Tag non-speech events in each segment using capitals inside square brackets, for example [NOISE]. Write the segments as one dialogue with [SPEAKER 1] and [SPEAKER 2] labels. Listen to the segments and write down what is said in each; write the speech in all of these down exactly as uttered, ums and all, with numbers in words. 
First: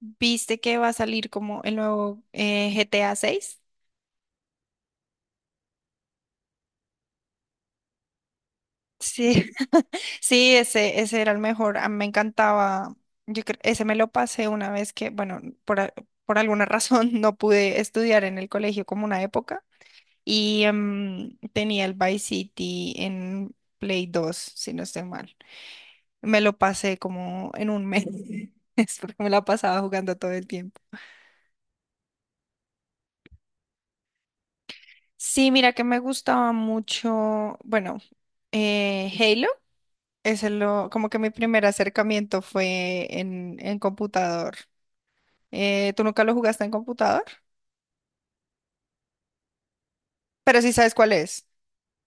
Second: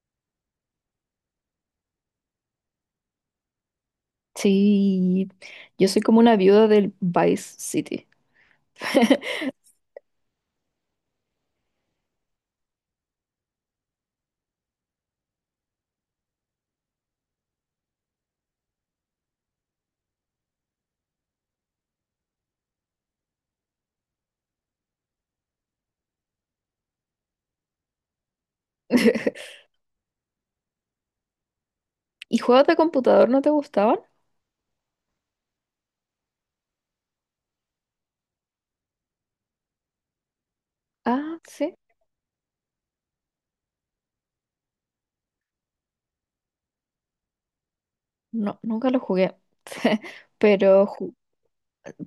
[SPEAKER 1] ¿Viste que va a salir como el nuevo eh, G T A seis?
[SPEAKER 2] Sí, yo soy como una viuda del Vice City.
[SPEAKER 1] Sí,
[SPEAKER 2] [LAUGHS]
[SPEAKER 1] [LAUGHS] sí, ese, ese era el mejor. A mí me encantaba. Yo cre- ese me lo pasé una vez que, bueno, por, a- por alguna razón [LAUGHS] no pude estudiar en el colegio como una época y em, tenía el Vice City en Play dos si no estoy mal. Me lo pasé como en un mes, [LAUGHS] es porque me la pasaba jugando todo el tiempo.
[SPEAKER 2] ¿Y juegos de computador no te gustaban?
[SPEAKER 1] Sí, mira que me gustaba mucho, bueno, eh, Halo. Ese lo, como que mi
[SPEAKER 2] Ah,
[SPEAKER 1] primer
[SPEAKER 2] sí.
[SPEAKER 1] acercamiento fue en, en computador. Eh, ¿tú nunca lo jugaste en computador?
[SPEAKER 2] No, nunca los jugué. [LAUGHS]
[SPEAKER 1] Pero sí
[SPEAKER 2] Pero,
[SPEAKER 1] sabes cuál
[SPEAKER 2] ju-
[SPEAKER 1] es.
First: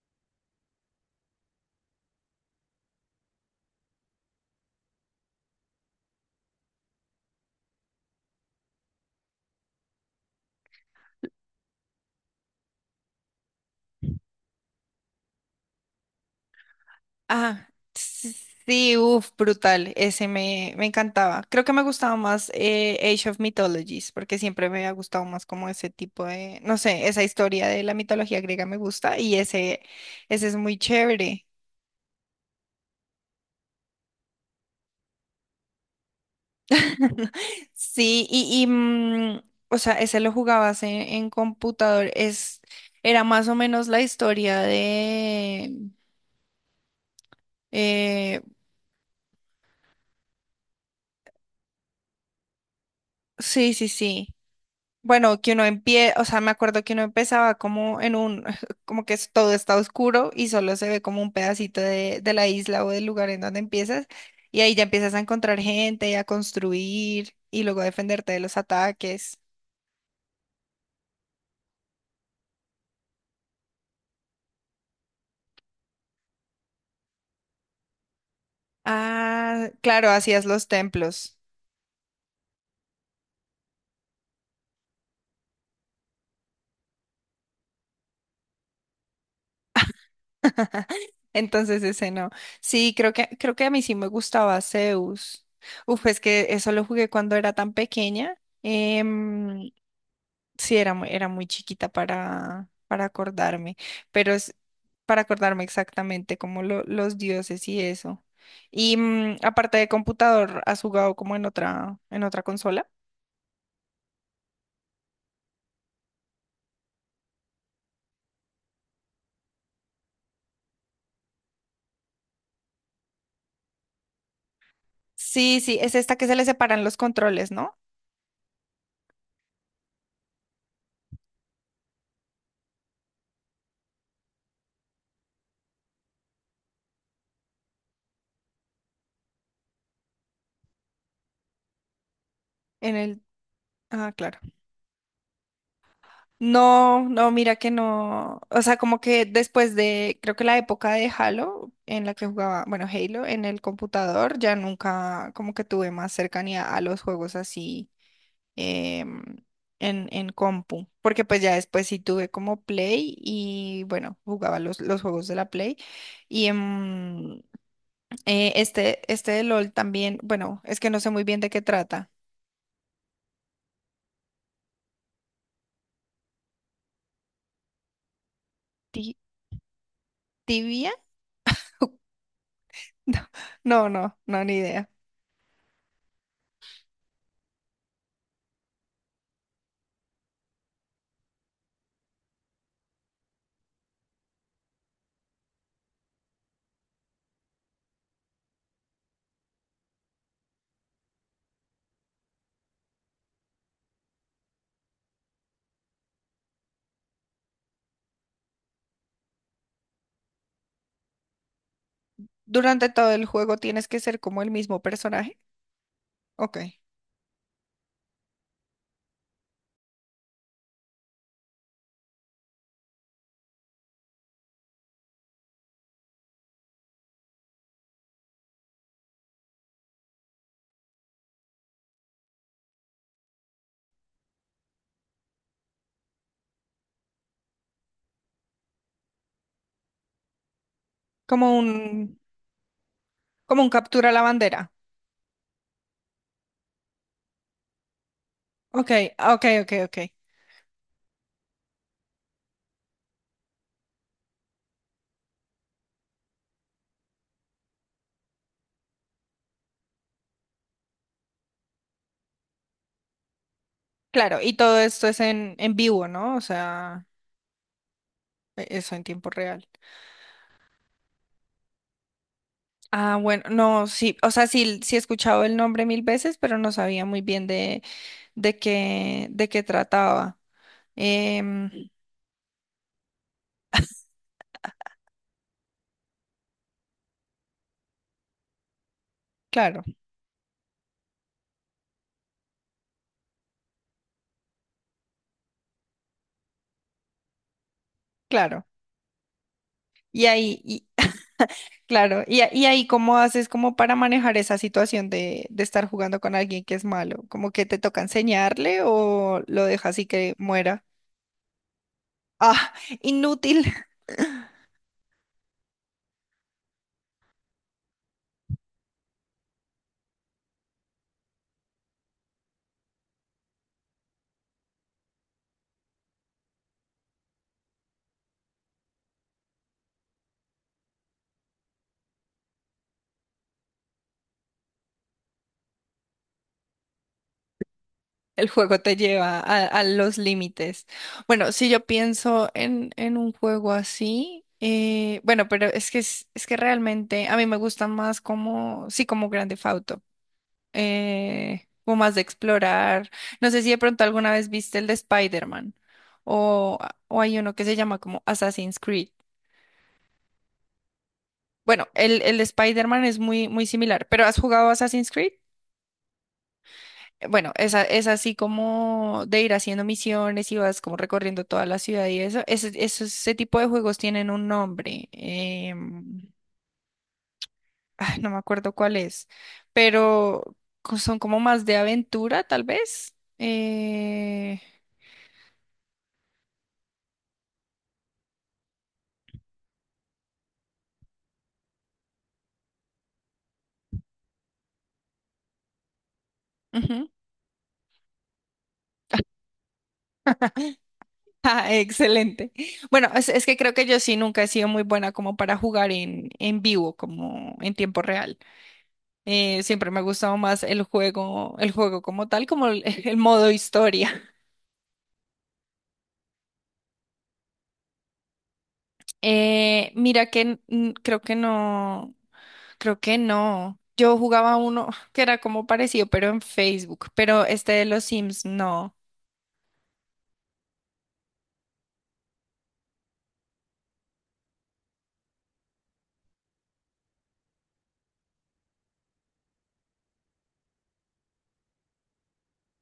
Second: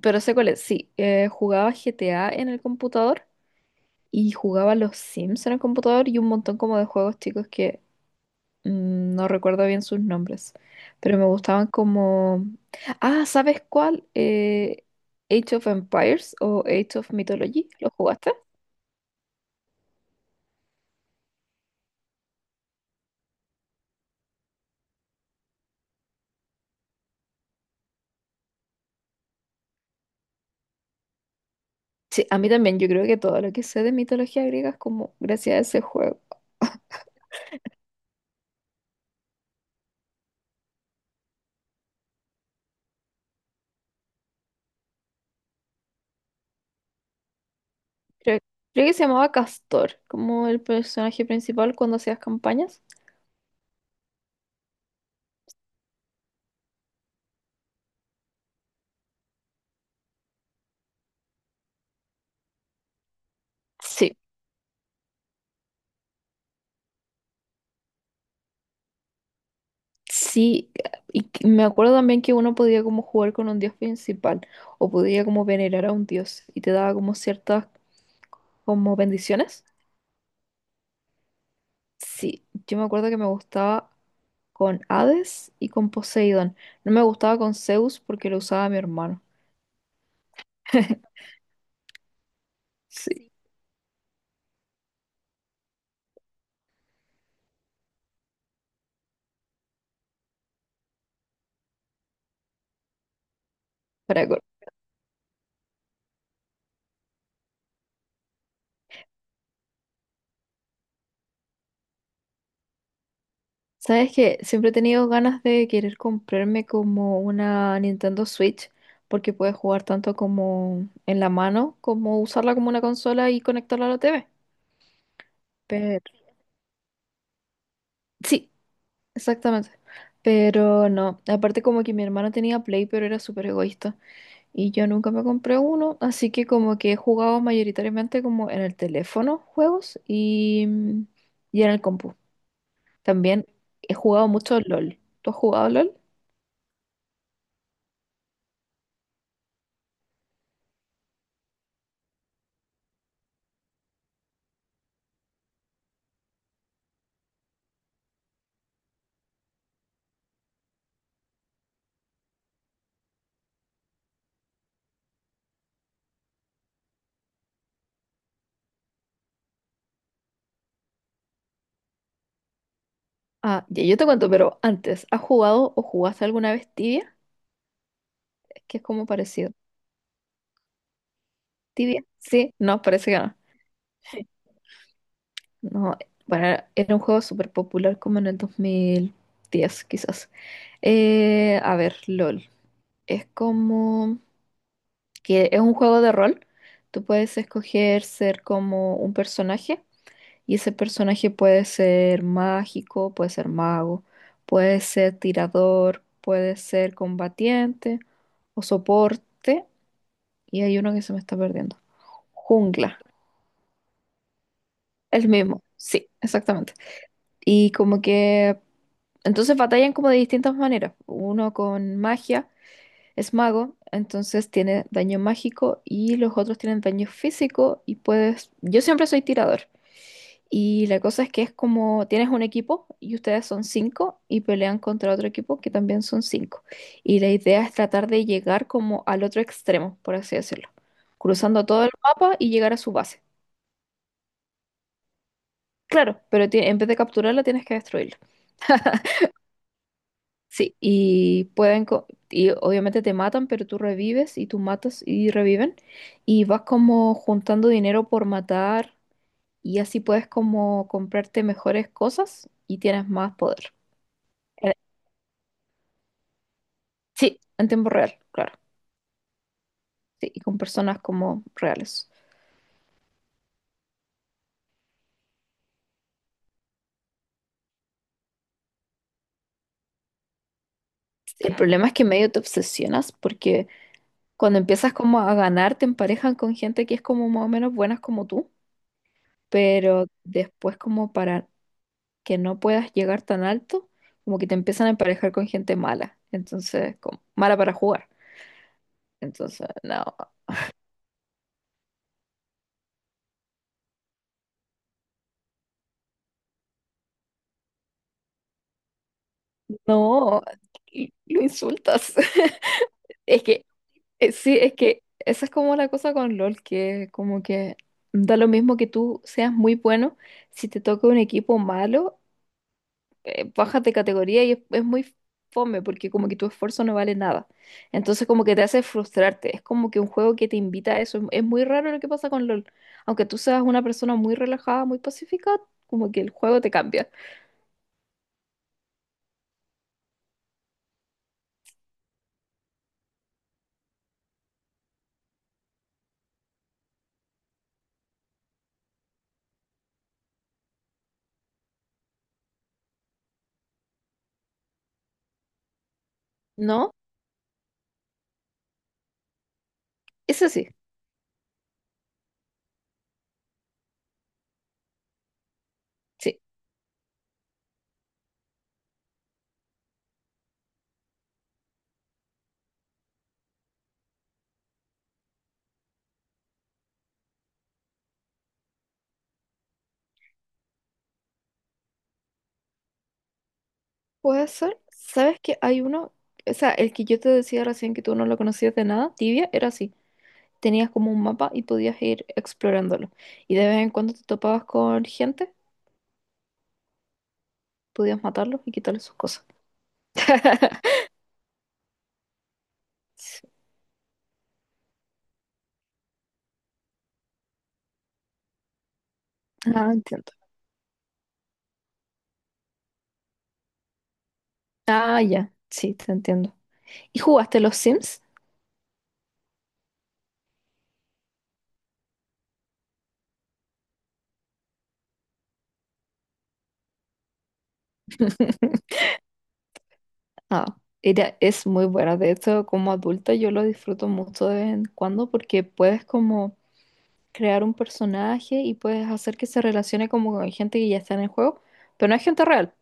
[SPEAKER 2] pero sé cuál es. Sí, eh, jugaba G T A en el computador y jugaba los Sims en el computador y un montón como de juegos chicos que mm, no recuerdo bien sus nombres. Pero me gustaban como... Ah, ¿sabes cuál? Eh, Age of Empires o Age of
[SPEAKER 1] Ah,
[SPEAKER 2] Mythology. ¿Lo jugaste?
[SPEAKER 1] s- sí, uff, brutal. Ese me, me encantaba. Creo que me gustaba más eh, Age of Mythologies, porque siempre me ha gustado más como ese tipo de, no sé, esa historia de la mitología griega me gusta y ese, ese es muy chévere.
[SPEAKER 2] Sí, a mí también, yo creo que todo lo que sé de mitología griega es como gracias a ese juego.
[SPEAKER 1] [LAUGHS] Sí, y, y, mm, o sea, ese lo jugabas en, en computador. Es, era más o menos la historia de...
[SPEAKER 2] Creo,
[SPEAKER 1] eh,
[SPEAKER 2] creo que se llamaba Castor, como el personaje principal cuando hacías campañas.
[SPEAKER 1] sí, sí, sí. Bueno, que uno empieza, o sea, me acuerdo que uno empezaba como en un, [LAUGHS] como que es- todo está oscuro y solo se ve como un pedacito de, de la isla o del lugar en donde empiezas.
[SPEAKER 2] Sí,
[SPEAKER 1] Y ahí ya empiezas a encontrar gente, a construir y luego a defenderte de los ataques.
[SPEAKER 2] sí, y que- me acuerdo también que uno podía como jugar con un dios principal o podía como venerar a un dios y te daba como ciertas como bendiciones.
[SPEAKER 1] Ah, claro, hacías los templos.
[SPEAKER 2] Sí, yo me acuerdo que me gustaba con Hades y con Poseidón. No me gustaba con Zeus porque lo usaba mi hermano.
[SPEAKER 1] [LAUGHS]
[SPEAKER 2] [LAUGHS]
[SPEAKER 1] Entonces ese no. Sí, creo que,
[SPEAKER 2] Sí,
[SPEAKER 1] creo que a mí sí me gustaba Zeus. Uf, es que eso lo jugué cuando era tan pequeña. Em, sí, era, mu- era muy chiquita para, para acordarme,
[SPEAKER 2] para
[SPEAKER 1] pero es para acordarme exactamente como lo- los dioses y eso. Y mm, aparte de computador, ¿has jugado como en otra, en otra consola?
[SPEAKER 2] Sabes que siempre he tenido ganas de querer comprarme como una Nintendo Switch porque puedes jugar tanto como en la mano como usarla como una consola y conectarla a la T V.
[SPEAKER 1] Sí, sí, es
[SPEAKER 2] Pero
[SPEAKER 1] esta que se le separan los controles, ¿no?
[SPEAKER 2] sí, exactamente. Pero no, aparte como que mi hermano tenía Play pero era súper egoísta y yo nunca me compré uno, así que como que he jugado mayoritariamente como en el teléfono juegos y, y en el compu.
[SPEAKER 1] En el...
[SPEAKER 2] También he
[SPEAKER 1] Ah,
[SPEAKER 2] jugado
[SPEAKER 1] claro.
[SPEAKER 2] mucho LOL. ¿Tú has jugado LOL?
[SPEAKER 1] No, no, mira que no. O sea, como que después de, creo que la época de Halo, en la que jugaba, bueno, Halo en el computador, ya nunca como que tuve más cercanía a los juegos así em, en, en compu. Porque pues ya después sí tuve como Play y bueno, jugaba los, los juegos de la Play. Y em, eh, este, este de LOL también, bueno, es que no sé muy bien de qué trata.
[SPEAKER 2] Ah, ya, yo te cuento, pero antes, ¿has jugado o jugaste alguna vez Tibia? Es que es como
[SPEAKER 1] Ti-
[SPEAKER 2] parecido.
[SPEAKER 1] ¿Tibia? [LAUGHS]
[SPEAKER 2] ¿Tibia? Sí, no, parece que no.
[SPEAKER 1] No, no, no, ni idea.
[SPEAKER 2] No, bueno, era un juego súper popular como en el dos mil diez, quizás. Eh, a ver, LOL. Es como que es un juego de rol. Tú puedes escoger ser como un personaje y ese personaje puede ser mágico, puede ser mago, puede ser tirador, puede ser combatiente o soporte. Y hay uno que se me está perdiendo.
[SPEAKER 1] Durante
[SPEAKER 2] Jungla.
[SPEAKER 1] todo el juego tienes que ser como el mismo
[SPEAKER 2] El
[SPEAKER 1] personaje.
[SPEAKER 2] mismo. Sí,
[SPEAKER 1] Ok.
[SPEAKER 2] exactamente. Y como que. Entonces batallan como de distintas maneras. Uno con magia, es mago, entonces tiene daño mágico y los otros tienen daño físico y puedes. Yo siempre soy tirador. Y la cosa es que es como tienes un equipo y ustedes son cinco y pelean contra otro equipo que también son cinco. Y la idea es tratar de llegar como al otro extremo, por así decirlo,
[SPEAKER 1] Como
[SPEAKER 2] cruzando todo el
[SPEAKER 1] un,
[SPEAKER 2] mapa y llegar a su base.
[SPEAKER 1] como un captura la bandera.
[SPEAKER 2] Claro, pero ti- en vez de capturarla tienes que destruirla.
[SPEAKER 1] Ok, ok, ok, ok.
[SPEAKER 2] Sí, y pueden co- y obviamente te matan, pero tú revives y tú matas y reviven y vas como juntando dinero por matar y así puedes como comprarte mejores cosas y tienes más poder.
[SPEAKER 1] Claro, y
[SPEAKER 2] Eh,
[SPEAKER 1] todo esto es en, en vivo, ¿no? O sea,
[SPEAKER 2] Sí, en tiempo real, claro.
[SPEAKER 1] e- eso en tiempo real.
[SPEAKER 2] Sí, y con personas como reales.
[SPEAKER 1] Ah, bueno, no, sí, o sea, sí, sí he escuchado el nombre mil veces, pero no sabía muy bien de, de qué, de qué trataba.
[SPEAKER 2] El
[SPEAKER 1] Em,
[SPEAKER 2] problema es que medio te obsesionas porque cuando empiezas como a ganar te emparejan con gente que es como más o menos buenas como tú,
[SPEAKER 1] claro,
[SPEAKER 2] pero después como para que no puedas llegar tan alto, como que te empiezan a emparejar con gente mala, entonces, como, mala para jugar.
[SPEAKER 1] claro.
[SPEAKER 2] Entonces, no,
[SPEAKER 1] Y ahí, y, claro, y, a- y ahí cómo haces como para manejar esa situación de, de estar jugando con alguien que es malo, como que te toca enseñarle o lo dejas así que
[SPEAKER 2] no,
[SPEAKER 1] muera.
[SPEAKER 2] y lo insultas. [LAUGHS]
[SPEAKER 1] Ah,
[SPEAKER 2] Es
[SPEAKER 1] inútil.
[SPEAKER 2] que, eh, sí,
[SPEAKER 1] [LAUGHS]
[SPEAKER 2] es que esa es como la cosa con LOL, que como que da lo mismo que tú seas muy bueno, si te toca un equipo malo, eh, bajas de categoría y es, es muy fome porque como que tu esfuerzo no vale nada. Entonces como que te hace frustrarte. Es como que un juego que te invita a eso. Es, es muy raro lo que pasa con LOL. Aunque tú seas una persona muy relajada, muy pacífica, como que el juego te cambia.
[SPEAKER 1] El juego te lleva a, a los límites. Bueno, si yo pienso en, en un juego así, eh, bueno, pero es que es, es que realmente a mí me gustan más como, sí, como Grand Theft Auto. Eh, como más de explorar. No sé si de pronto alguna vez viste el de Spider-Man o,
[SPEAKER 2] ¿No?
[SPEAKER 1] o hay uno que se llama como Assassin's Creed.
[SPEAKER 2] Eso sí,
[SPEAKER 1] Bueno, el, el de Spider-Man es muy, muy similar, pero ¿has jugado Assassin's Creed?
[SPEAKER 2] sí.
[SPEAKER 1] Bueno, esa, es así como de ir haciendo misiones y vas como recorriendo toda la ciudad y eso. Ese, eso- ese tipo de juegos tienen un nombre. em, [LAUGHS] ah, no me acuerdo cuál es, pero co- son como más de aventura, tal vez.
[SPEAKER 2] Puede
[SPEAKER 1] Eh,
[SPEAKER 2] ser. ¿Sabes que hay uno? O sea, el que yo te decía recién que tú no lo conocías de nada, Tibia, era así. Tenías como un mapa y podías ir explorándolo. Y de vez en cuando te topabas con gente, podías matarlos y quitarles sus cosas. [LAUGHS]
[SPEAKER 1] [LAUGHS] ah, excelente. Bueno, es, es que creo que yo sí nunca he sido muy buena como para jugar en, en vivo, como en tiempo real. Eh, siempre
[SPEAKER 2] Ah,
[SPEAKER 1] me ha
[SPEAKER 2] entiendo.
[SPEAKER 1] gustado más el juego, el juego como tal, como el, [LAUGHS] el modo historia.
[SPEAKER 2] Ah, ya, sí, te entiendo. ¿Y jugaste los Sims?
[SPEAKER 1] Eh, mira que n- n- creo que no, creo que no. Yo jugaba uno [LAUGHS] que era como parecido, pero en Facebook, pero este de los Sims no.
[SPEAKER 2] [LAUGHS] Ah, era, es muy buena. De hecho, como adulta yo lo disfruto mucho de vez en cuando porque puedes como crear un personaje y puedes hacer que se relacione como con gente que ya está en el juego, pero no es gente real.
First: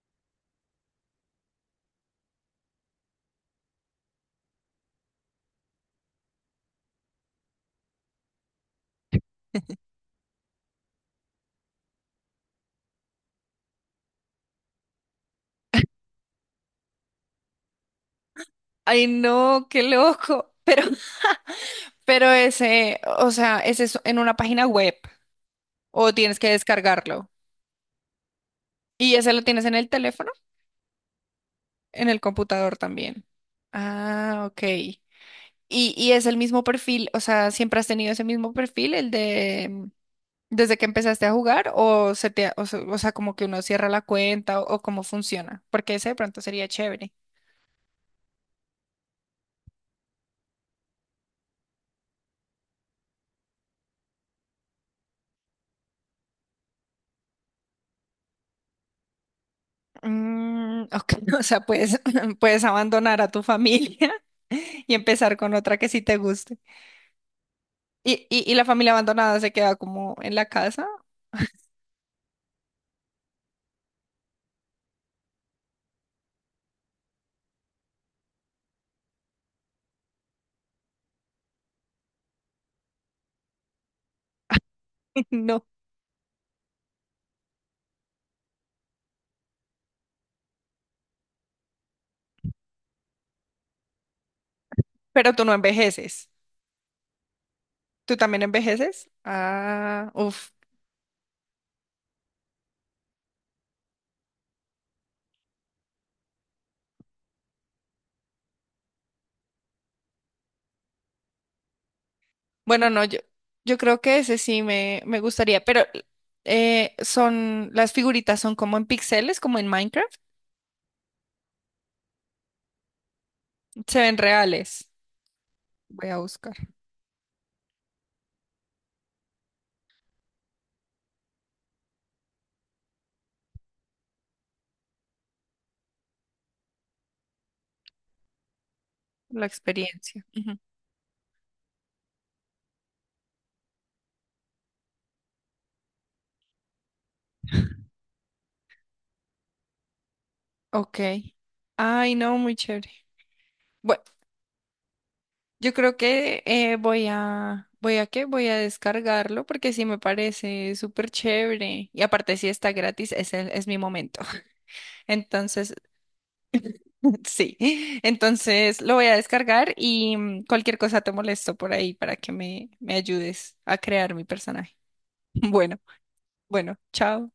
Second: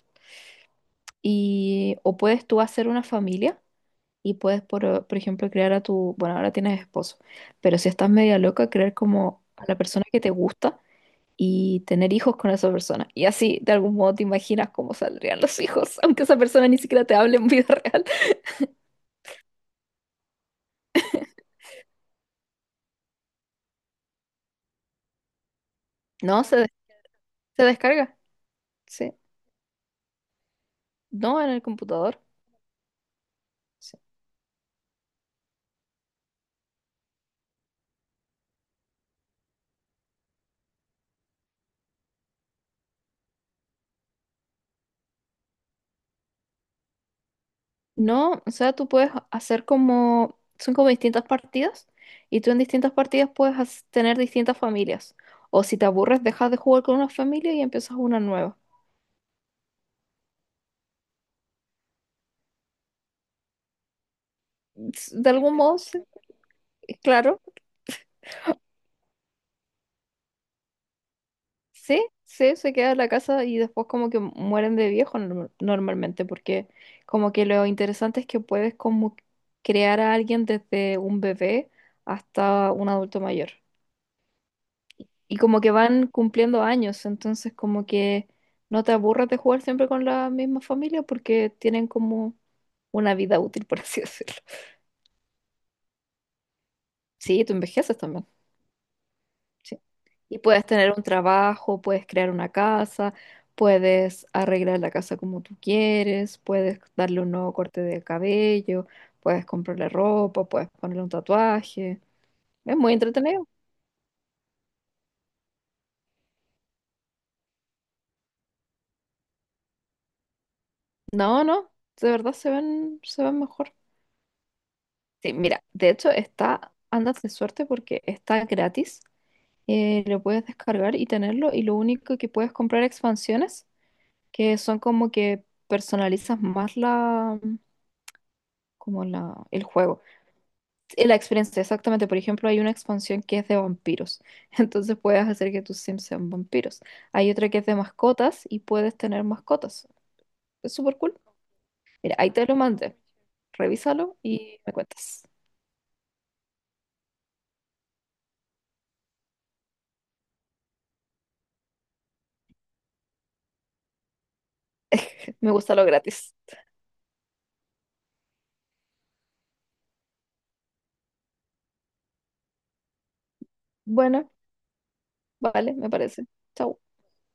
[SPEAKER 2] Y, o puedes tú hacer una familia y puedes, por, por ejemplo, crear a tu, bueno, ahora tienes esposo, pero si estás media loca, crear como a la persona que te gusta y tener hijos con esa persona. Y así, de algún modo, te imaginas cómo saldrían los hijos, aunque esa persona ni siquiera te hable en vida [LAUGHS] real.
[SPEAKER 1] Ay, no, qué loco. Pero, [LAUGHS] pero ese, o sea, ese es en una página web o tienes
[SPEAKER 2] No,
[SPEAKER 1] que
[SPEAKER 2] se, des-
[SPEAKER 1] descargarlo.
[SPEAKER 2] Se descarga, sí.
[SPEAKER 1] ¿Y ese lo tienes en el teléfono?
[SPEAKER 2] No, en el
[SPEAKER 1] En el
[SPEAKER 2] computador.
[SPEAKER 1] computador también.
[SPEAKER 2] Sí.
[SPEAKER 1] Ah, ok. ¿Y, y es el mismo perfil? O sea, ¿siempre has tenido ese mismo perfil, el de mm, desde que empezaste a jugar? ¿O se te, ha- o, se- o sea, como que uno cierra la cuenta o, o cómo funciona? Porque ese de pronto sería chévere.
[SPEAKER 2] No, o sea, tú puedes hacer como, son como distintas partidas, y tú en distintas partidas puedes has- tener distintas familias. O si te aburres, dejas de jugar con una familia y empiezas una nueva.
[SPEAKER 1] Mm, ok, [LAUGHS] o sea, puedes, [LAUGHS] puedes abandonar a tu familia [LAUGHS] y
[SPEAKER 2] S- De
[SPEAKER 1] empezar con
[SPEAKER 2] algún
[SPEAKER 1] otra
[SPEAKER 2] modo,
[SPEAKER 1] que sí
[SPEAKER 2] sí,
[SPEAKER 1] te guste.
[SPEAKER 2] claro.
[SPEAKER 1] ¿Y, y, y la familia abandonada se queda como en la casa?
[SPEAKER 2] Sí, sí, se queda en la casa y después como que mueren de viejo norm- normalmente, porque como que lo interesante es que puedes como crear a alguien desde un bebé hasta un adulto mayor.
[SPEAKER 1] [LAUGHS]
[SPEAKER 2] Y como
[SPEAKER 1] No.
[SPEAKER 2] que van cumpliendo años, entonces como que no te aburras de jugar siempre con la misma familia porque tienen como una vida útil, [LAUGHS] por así decirlo.
[SPEAKER 1] Pero tú no envejeces.
[SPEAKER 2] Sí, tú envejeces
[SPEAKER 1] ¿Tú
[SPEAKER 2] también.
[SPEAKER 1] también envejeces?
[SPEAKER 2] Sí.
[SPEAKER 1] Ah,
[SPEAKER 2] Y
[SPEAKER 1] uff.
[SPEAKER 2] puedes tener un trabajo, puedes crear una casa, puedes arreglar la casa como tú quieres, puedes darle un nuevo corte de cabello, puedes comprarle ropa, puedes ponerle un tatuaje. Es
[SPEAKER 1] Bueno,
[SPEAKER 2] muy
[SPEAKER 1] no, yo,
[SPEAKER 2] entretenido.
[SPEAKER 1] yo creo que ese sí me, me gustaría, pero eh, son, las figuritas son como en píxeles, como en Minecraft.
[SPEAKER 2] No, no, de verdad se ven, se ven mejor.
[SPEAKER 1] Se ven reales.
[SPEAKER 2] Sí, mira, de
[SPEAKER 1] Voy
[SPEAKER 2] hecho
[SPEAKER 1] a buscar
[SPEAKER 2] está, andas de suerte porque está gratis. Eh, lo puedes descargar y tenerlo y lo único que puedes comprar expansiones que son como que personalizas más la, como la,
[SPEAKER 1] la
[SPEAKER 2] el juego.
[SPEAKER 1] experiencia. Ujú.
[SPEAKER 2] eh, La experiencia, exactamente. Por ejemplo, hay una expansión que es de vampiros. [LAUGHS] Entonces puedes hacer que tus Sims sean vampiros. Hay otra que es de mascotas y puedes tener mascotas. Es súper
[SPEAKER 1] Ok.
[SPEAKER 2] cool.
[SPEAKER 1] Ay,
[SPEAKER 2] Mira, ahí
[SPEAKER 1] no,
[SPEAKER 2] te
[SPEAKER 1] muy
[SPEAKER 2] lo
[SPEAKER 1] chévere.
[SPEAKER 2] mandé.
[SPEAKER 1] Bueno,
[SPEAKER 2] Revísalo y me cuentas.
[SPEAKER 1] yo creo que eh, voy a, ¿voy a qué? Voy a descargarlo porque sí me parece súper chévere. Y aparte, si está gratis, ese es mi momento. [LAUGHS]
[SPEAKER 2] Me
[SPEAKER 1] Entonces.
[SPEAKER 2] gusta lo gratis.
[SPEAKER 1] Sí, [LAUGHS] entonces lo voy a descargar y mm, cualquier cosa te molesto por ahí para que me, me ayudes a crear mi
[SPEAKER 2] Bueno,
[SPEAKER 1] personaje. [LAUGHS]
[SPEAKER 2] vale,
[SPEAKER 1] Bueno,
[SPEAKER 2] me parece.
[SPEAKER 1] bueno,
[SPEAKER 2] Chau.
[SPEAKER 1] chao.